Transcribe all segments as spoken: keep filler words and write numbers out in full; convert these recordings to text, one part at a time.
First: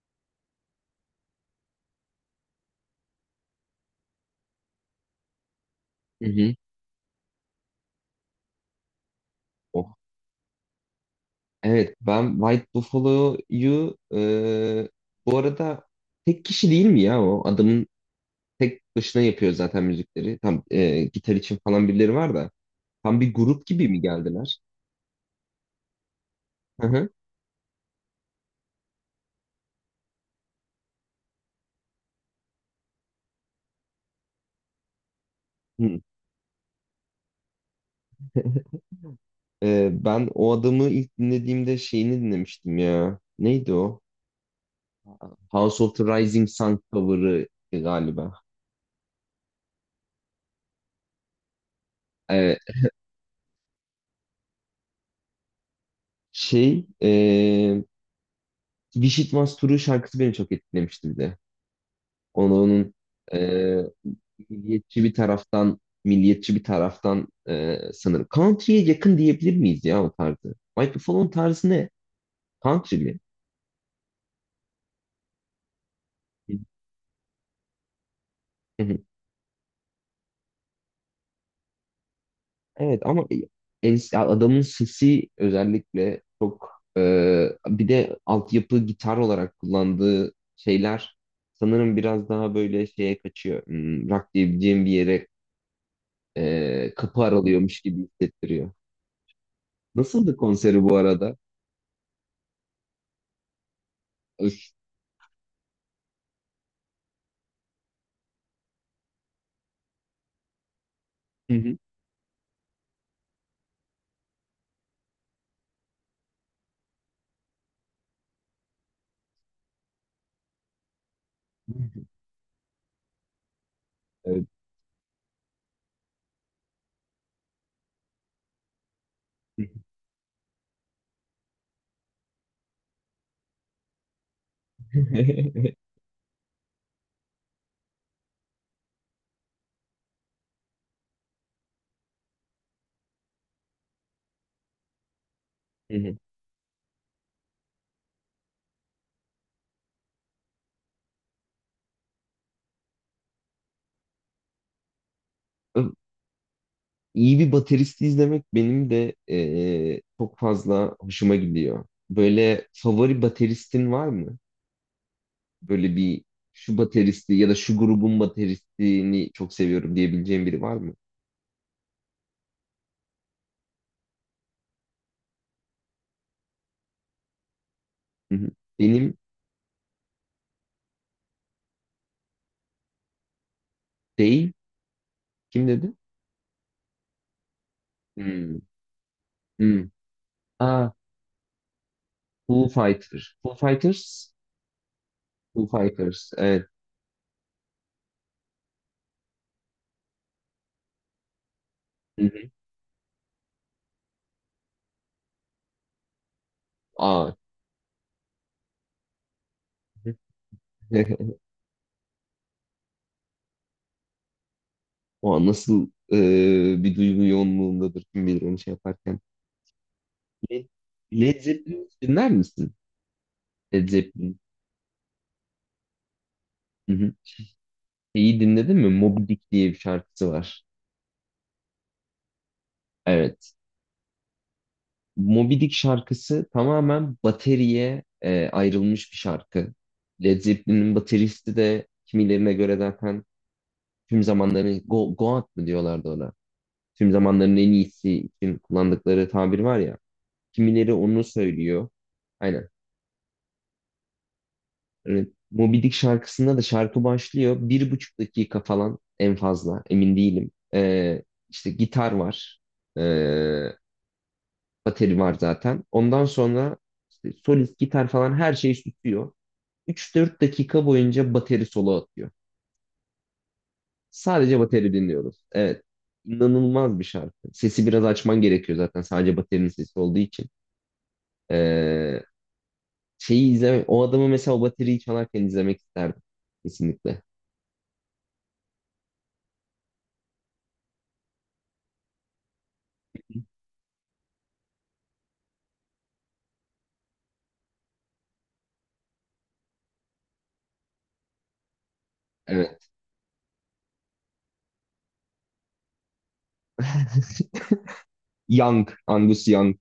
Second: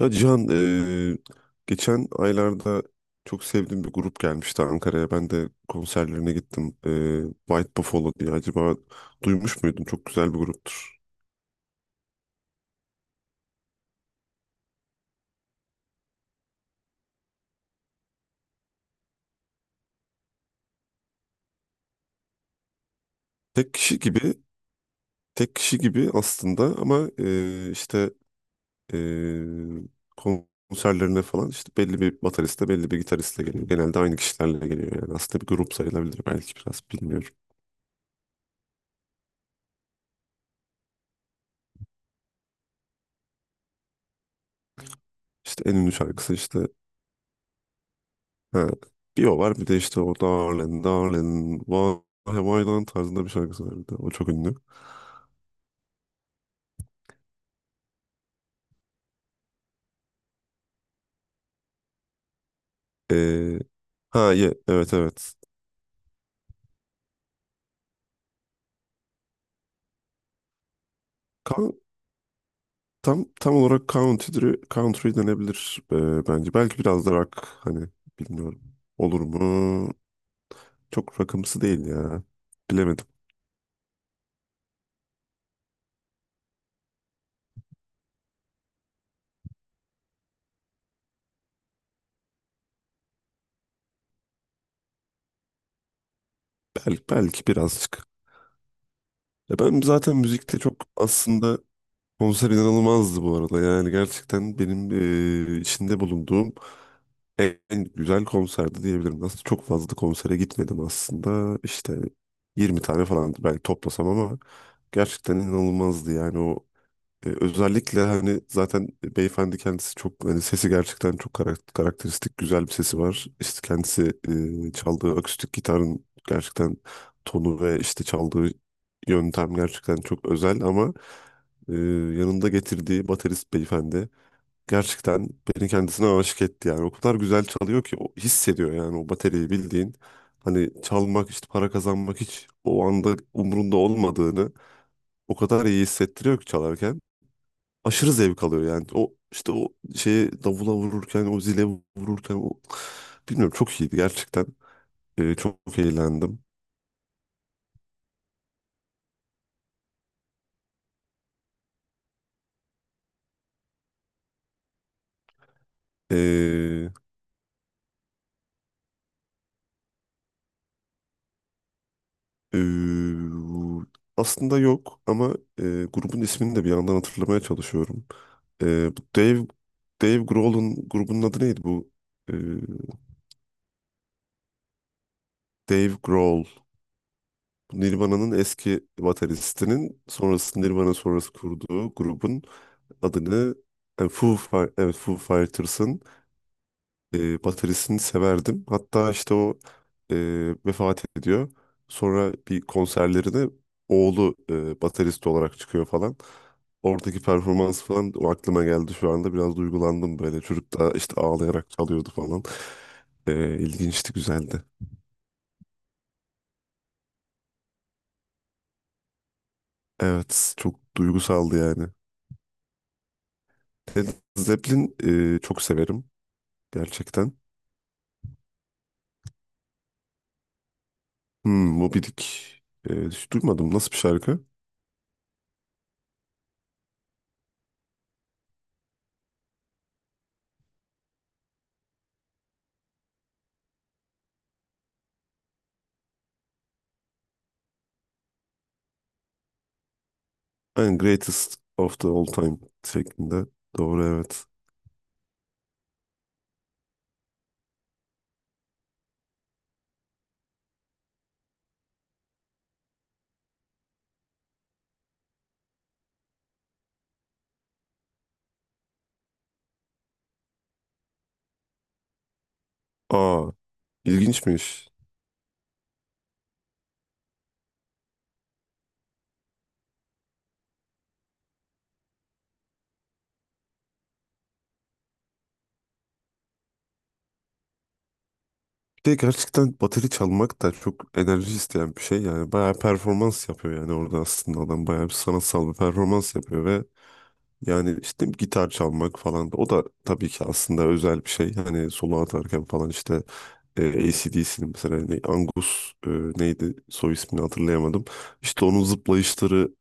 Ya Cihan, eee, geçen aylarda çok sevdiğim bir grup gelmişti Ankara'ya. Ben de Hı konserlerine hı. gittim. Eee, White Buffalo diye. Acaba duymuş muydun? Oh. Çok güzel bir gruptur. Evet, ben White Buffalo'yu e, bu arada tek kişi değil mi ya o? Adamın tek başına yapıyor zaten müzikleri. Tam e, gitar için falan birileri var da. Tam bir grup Tek gibi kişi mi gibi, geldiler? tek kişi gibi aslında Hı hı. ama eee, işte eee, konserlerine falan işte belli bir bateriste, belli bir gitaristle geliyor. Genelde aynı kişilerle geliyor yani. Aslında bir grup Hı. sayılabilir belki biraz bilmiyorum. E, ben o adamı ilk dinlediğimde şeyini dinlemiştim ya. Neydi o? İşte en House ünlü of the şarkısı Rising işte. Sun cover'ı galiba. Ha, bir o var bir de işte o Darling Darling Why E, Why Darling tarzında bir şarkısı var bir de. O çok ünlü. şey e, Wish It Was True şarkısı beni çok etkilemişti bir de. Onu, onun e, Ee, ha ye, evet milliyetçi bir evet. taraftan milliyetçi bir taraftan e, sanırım. Country'ye yakın diyebilir miyiz ya o tarzı? Michael Fallon tarzı Kan- ne? Country mi? tam tam olarak country, country denebilir ee, bence. Belki biraz da rock hani bilmiyorum. Hı hı. Olur mu? Çok rockımsı değil ya. Evet, Bilemedim. ama e, en- adamın sesi özellikle çok e, bir de altyapı gitar olarak kullandığı şeyler sanırım biraz daha böyle şeye kaçıyor. Hmm, rock diyebileceğim bir yere e, Belki, kapı belki aralıyormuş gibi birazcık. hissettiriyor. Ya ben zaten Nasıldı müzikte çok konseri bu arada? aslında konser inanılmazdı bu arada. Yani gerçekten Öf. benim ee, içinde bulunduğum en güzel konserdi diyebilirim. Aslında çok fazla da konsere gitmedim Hı aslında. hı. İşte yirmi tane falan belki toplasam ama gerçekten inanılmazdı. Yani o e, özellikle hani zaten beyefendi kendisi çok hani sesi gerçekten çok karak- karakteristik güzel bir sesi var. İşte kendisi Evet. e, çaldığı akustik gitarın gerçekten tonu ve işte çaldığı yöntem gerçekten çok özel ama e, yanında getirdiği baterist beyefendi gerçekten beni kendisine aşık etti yani. O kadar güzel çalıyor ki o hissediyor yani o bateriyi bildiğin. Hani çalmak işte para kazanmak hiç o anda umurunda olmadığını o kadar iyi Hı hı. hissettiriyor ki çalarken. Aşırı zevk alıyor yani. O işte o şeyi davula vururken o zile vururken o, bilmiyorum, çok iyiydi gerçekten. Ee, çok Ö- eğlendim. iyi bir bateristi izlemek benim de eee, çok fazla hoşuma gidiyor. Böyle favori bateristin var mı? Böyle bir, şu Ee, bateristi ya da şu grubun bateristini çok seviyorum diyebileceğim biri var mı? Ee, aslında yok ama e, grubun ismini de bir yandan hatırlamaya çalışıyorum. Hı hı. Ee, bu Benim Dave Dave Grohl'un grubunun adı neydi bu? Ee, değil. Kim dedi? Dave Grohl. Bu Nirvana'nın Hmm. eski Hmm. bateristinin sonrası Aa, Nirvana sonrası kurduğu grubun Foo Fighters. Foo adını, yani Fighters? Foo, Fi- evet, Foo Foo Fighters'ın Fighters. Evet. e, bataryasını severdim. Hatta işte o e, vefat ediyor. Hı Sonra hı. bir konserlerine oğlu e, baterist olarak çıkıyor falan. Oradaki Aa. performans falan o aklıma geldi şu anda. Biraz duygulandım böyle. Çocuk da işte ağlayarak çalıyordu falan. E, ilginçti, güzeldi. O nasıl eee, bir duygu yoğunluğundadır, kim bilir onu şey yaparken. Evet, Led çok Led duygusaldı Zeppelin yani. dinler misin? Led Led Zeppelin. Zeppelin e, çok severim Hı hı. gerçekten. Şeyi dinledin mi? Moby Dick diye bir şarkısı var. Hmm, Moby Dick. Ee, hiç Evet. duymadım. Nasıl bir şarkı? Moby Dick şarkısı tamamen bateriye e, ayrılmış bir şarkı. Led Zeppelin'in bateristi de kimilerine göre zaten tüm zamanların Go, God mı diyorlardı ona. Tüm zamanların en iyisi için kullandıkları tabir var ya. Kimileri Yani onu Greatest söylüyor. of the All Time Aynen. şeklinde. Doğru evet. Evet. Moby Dick şarkısında da şarkı başlıyor. Bir buçuk dakika falan en fazla. Emin değilim. Ee, işte gitar var. Ee, Bateri var zaten. Ondan sonra işte solist, gitar falan her şeyi tutuyor. Üç dört dakika boyunca bateri solo atıyor. Aa, Sadece ilginçmiş. bateri dinliyoruz. Evet. İnanılmaz bir şarkı. Sesi biraz açman gerekiyor zaten sadece baterinin sesi olduğu için. Ee, Şeyi izlemek, o adamı mesela o bateriyi çalarken izlemek isterdim. Kesinlikle. Bir de gerçekten bateri çalmak da çok enerji isteyen bir şey. Yani bayağı performans yapıyor yani orada aslında adam bayağı bir sanatsal bir performans yapıyor ve yani işte gitar çalmak falan o da tabii ki aslında özel bir şey. Hani solo atarken falan Evet. işte e, D dcnin mesela ne- Angus e, neydi soy ismini hatırlayamadım. İşte onun Young, Angus zıplayışları. Young.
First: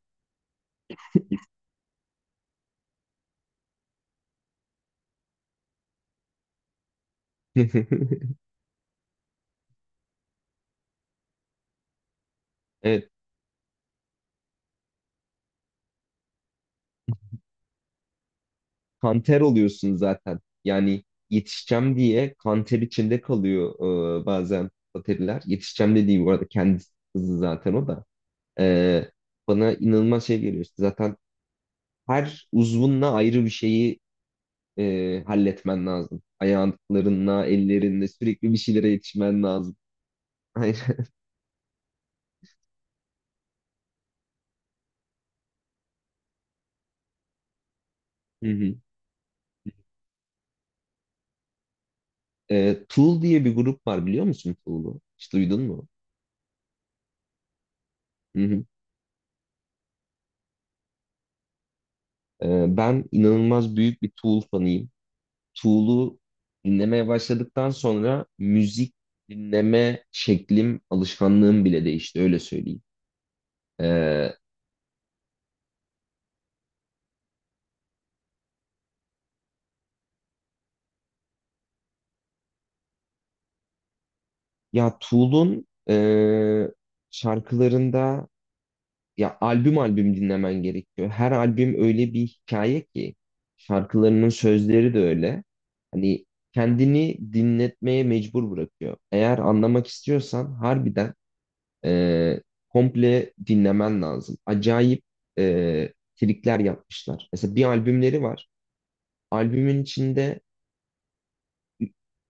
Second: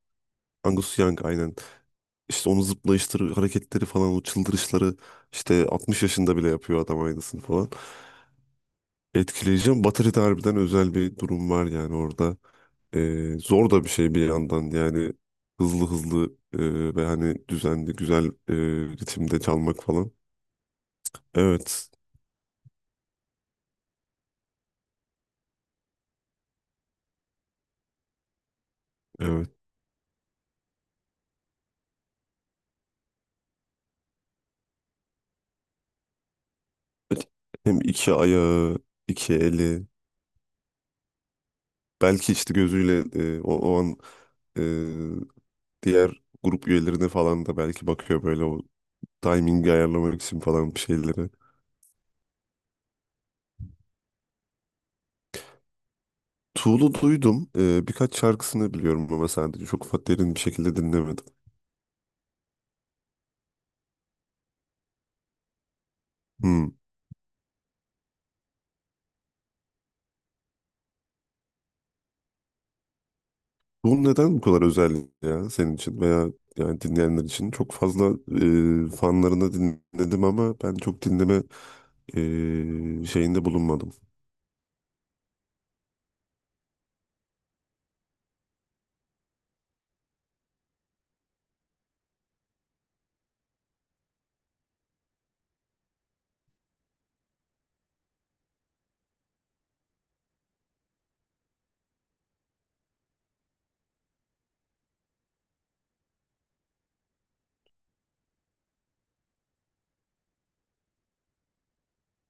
Angus Young aynen. İşte onun zıplayışları, hareketleri falan o çıldırışları işte altmış yaşında bile yapıyor adam aynısını falan. Etkileyeceğim. Batarya'da harbiden özel bir durum var yani orada. Evet. Ee, zor da bir şey bir yandan yani hızlı hızlı e, ve hani düzenli güzel e, ritimde Kanter çalmak oluyorsun falan. zaten. Yani Evet, yetişeceğim diye kanter içinde kalıyor e, bazen bateriler. Yetişeceğim dediği bu arada kendi hızı zaten o da. E, evet. Bana inanılmaz şey geliyor. İşte zaten her uzvunla ayrı bir şeyi e, halletmen lazım. Ayaklarınla, Hem ellerinle iki sürekli bir ayağı, şeylere iki yetişmen lazım. eli, Aynen. belki işte gözüyle e, o, o an e, diğer grup üyelerine falan da belki bakıyor böyle Hı o hı. timingi ayarlamak için falan bir şeyleri. E, Tool diye bir grup var, biliyor musun Tool'u? Hiç duydun mu? Tool'u duydum. E, birkaç Hı hı. şarkısını biliyorum ama sadece çok fa- derin bir şekilde dinlemedim. E, ben inanılmaz büyük bir Tool fanıyım. Tool'u Hmm. dinlemeye başladıktan sonra müzik dinleme şeklim, alışkanlığım bile değişti, öyle söyleyeyim. Bu Ee, neden bu kadar özel ya senin için veya yani dinleyenler için? Çok fazla e, fanlarını dinledim ama ben çok dinleme e, şeyinde bulunmadım. Ya Tool'un e, şarkılarında ya albüm albüm dinlemen gerekiyor. Her albüm öyle bir hikaye ki, şarkılarının sözleri de öyle. Hani kendini dinletmeye mecbur bırakıyor. Eğer anlamak istiyorsan harbiden e, komple dinlemen lazım. Acayip e, trikler yapmışlar. Mesela bir albümleri var. Albümün içinde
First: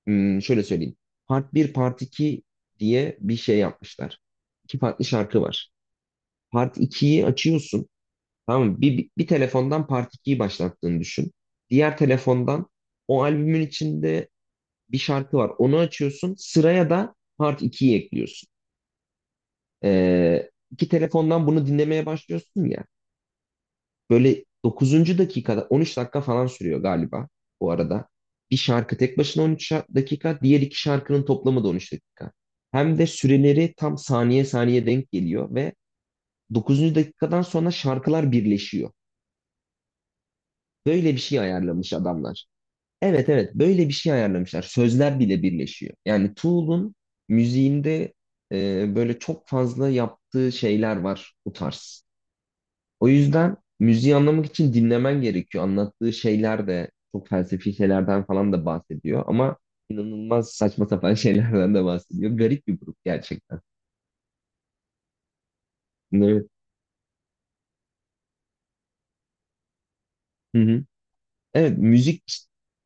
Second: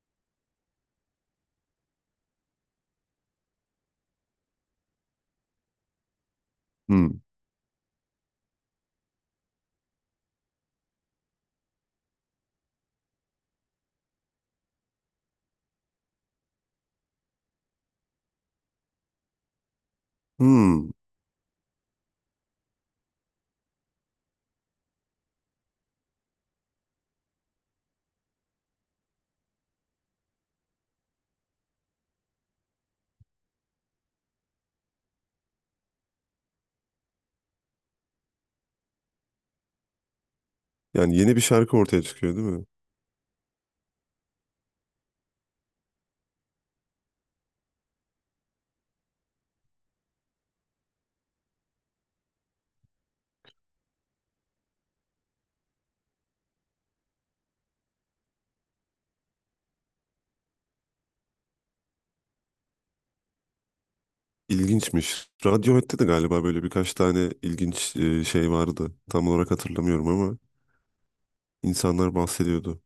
hmm, şöyle söyleyeyim. Part bir, Part iki diye bir şey yapmışlar. İki farklı şarkı var. Part Hmm. ikiyi açıyorsun. Tamam mı? Bir, bir telefondan Part ikiyi başlattığını düşün. Diğer telefondan o albümün içinde bir şarkı var. Onu açıyorsun. Sıraya da Part ikiyi ekliyorsun. Ee, iki Hmm. telefondan bunu dinlemeye başlıyorsun ya. Böyle dokuzuncu dakikada on üç dakika falan sürüyor galiba bu arada. Bir şarkı tek başına on üç şa- dakika, diğer iki şarkının toplamı da on üç dakika. Hem de süreleri tam saniye saniye denk geliyor ve dokuzuncu dakikadan sonra şarkılar birleşiyor. Böyle Yani bir yeni şey bir şarkı ayarlamış ortaya çıkıyor adamlar. değil mi? Evet, evet, böyle bir şey ayarlamışlar. Sözler bile birleşiyor. Yani Tool'un müziğinde e, böyle çok fazla yaptığı şeyler var bu tarz. O yüzden müziği anlamak için dinlemen gerekiyor. Anlattığı şeyler de çok felsefi şeylerden falan da bahsediyor ama inanılmaz saçma sapan şeylerden de bahsediyor. Garip bir grup gerçekten. İlginçmiş. Radiohead'te de galiba Evet. böyle birkaç tane ilginç e, şey vardı. Tam olarak hatırlamıyorum ama Hı hı. Evet, insanlar müzik işte bahsediyordu.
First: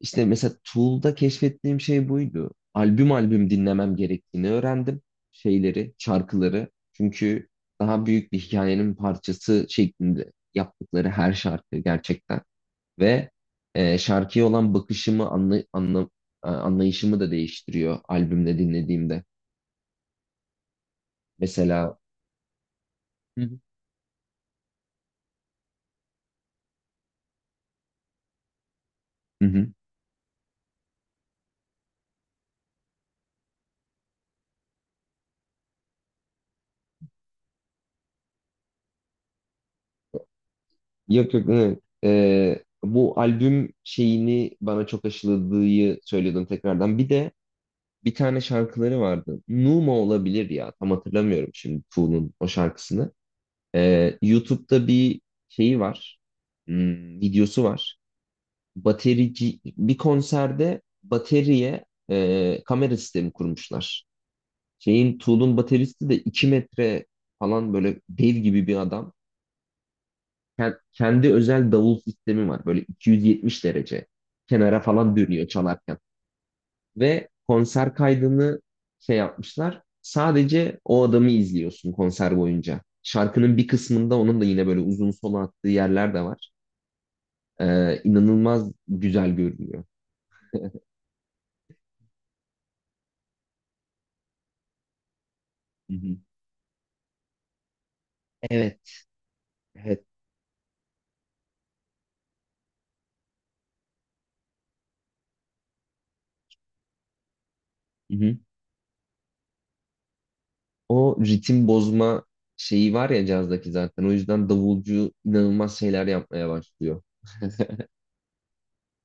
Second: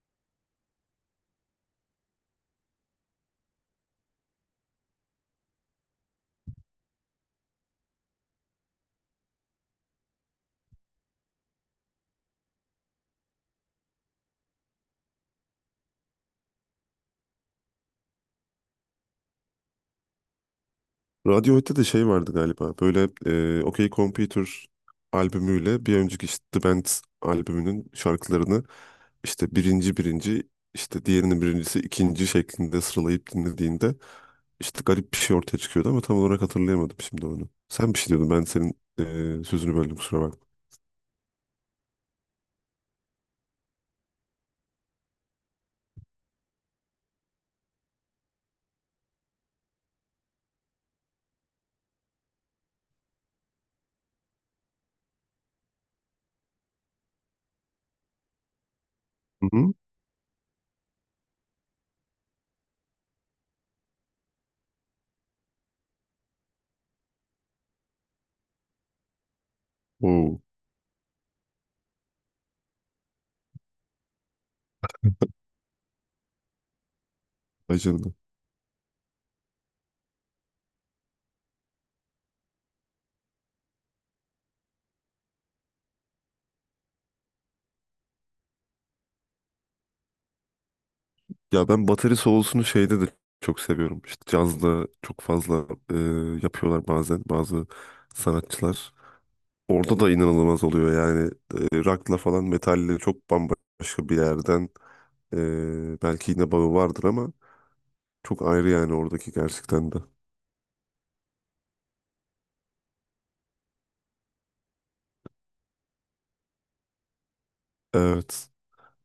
işte mesela Tool'da keşfettiğim şey buydu. Albüm albüm dinlemem gerektiğini öğrendim. Şeyleri, şarkıları. Çünkü daha büyük bir hikayenin parçası şeklinde yaptıkları her şarkı gerçekten. Ve e, şarkıya olan bakışımı anla, anla- e, anlayışımı da değiştiriyor albümde dinlediğimde. Radiohead'de de Mesela. şey vardı galiba. Böyle Hı hı. e, OK Computer albümüyle bir önceki işte The Band albümünün şarkılarını Hı işte hı. birinci birinci işte diğerinin birincisi ikinci şeklinde sıralayıp dinlediğinde işte garip bir şey ortaya çıkıyordu ama tam olarak hatırlayamadım şimdi onu. Sen bir şey diyordun ben senin e, sözünü böldüm kusura bakma. Yok, yok. Evet. Ee, bu albüm şeyini bana çok aşıladığı söylüyordum tekrardan. Bir de bir tane şarkıları vardı. Numa olabilir ya. Tam hatırlamıyorum şimdi Tool'un o şarkısını. Ee, YouTube'da bir şeyi var. Hmm, videosu var. Hı Baterici hı. bir konserde bateriye e, kamera sistemi kurmuşlar. Şeyin Tool'un bateristi de iki metre falan böyle dev gibi bir adam. Oo, Ken- Kendi özel davul sistemi var. Böyle iki yüz yetmiş derece kenara falan dönüyor çalarken. Ve vay konser canına. kaydını şey yapmışlar. Sadece o adamı izliyorsun konser boyunca. Şarkının bir kısmında onun da yine böyle uzun solo attığı yerler de var. Ee, inanılmaz güzel görünüyor. Ya ben bateri solosunu şeyde de çok seviyorum. İşte cazda çok fazla Hı e, hı. yapıyorlar bazen bazı Evet. sanatçılar. Orada Evet. da inanılmaz oluyor yani e, rock'la falan metalle çok bambaşka bir yerden e, belki yine bağı vardır ama çok ayrı yani oradaki gerçekten de. O ritim bozma şeyi var ya cazdaki zaten. O yüzden davulcu inanılmaz şeyler yapmaya başlıyor. Evet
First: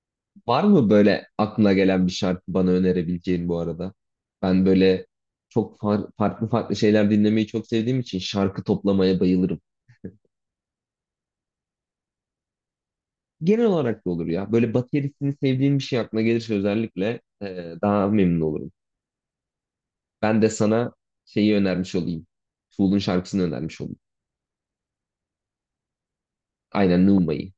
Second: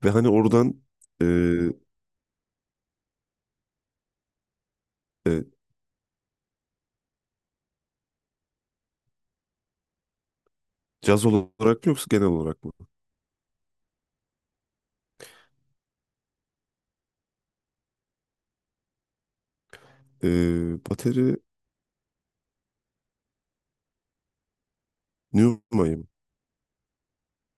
ve hani Var oradan mı e, böyle aklına gelen bir şarkı bana önerebileceğin bu arada? Ben böyle e, çok far- farklı farklı şeyler dinlemeyi çok sevdiğim için şarkı toplamaya bayılırım. caz olarak mı yoksa genel olarak mı? Genel olarak da olur ya. Böyle baterisini sevdiğim bir şey aklına gelirse özellikle e, daha memnun olurum. E, Ben de sana bateri şeyi önermiş olayım. Tool'un şarkısını önermiş olayım. Newmay'ım. Aynen Numa'yı.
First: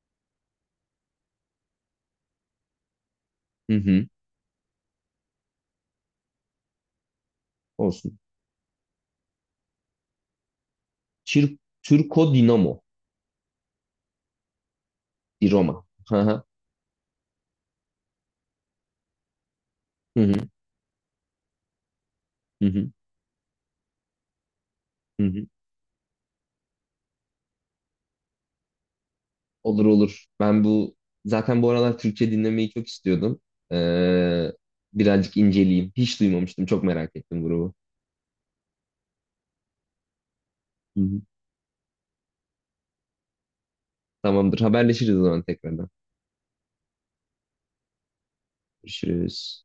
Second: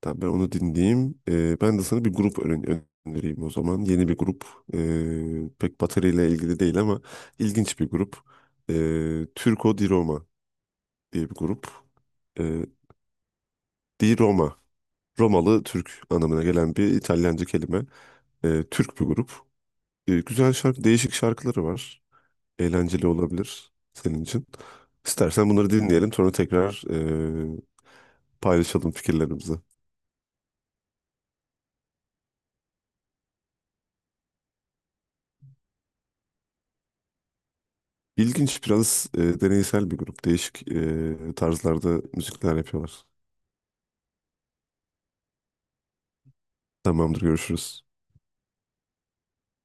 Tamam ben onu dinleyeyim. E, ben de sana bir grup öne- önereyim o Hı zaman. hı. Yeni bir grup. E, pek bateriyle ilgili değil ama ilginç bir grup. Olsun. E, Turco di Roma diye bir Çir grup. Türko E, Dinamo. di Roma. Bir Romalı Roma. Türk Hı hı. anlamına gelen bir İtalyanca kelime. Ee, Türk bir grup. Ee, Hı hı. güzel şarkı, değişik şarkıları var. Hı hı. Eğlenceli olabilir senin için. Hı hı. İstersen bunları dinleyelim sonra tekrar e, paylaşalım fikirlerimizi. Olur, olur. Ben bu zaten bu aralar Türkçe dinlemeyi çok istiyordum. Ee, Birazcık inceleyeyim. Hiç duymamıştım. Çok merak ettim grubu. İlginç biraz e, deneysel bir grup. Değişik Hı hı. e, tarzlarda müzikler yapıyorlar. Tamamdır. Haberleşiriz o zaman tekrardan. Tamamdır görüşürüz. Görüşürüz.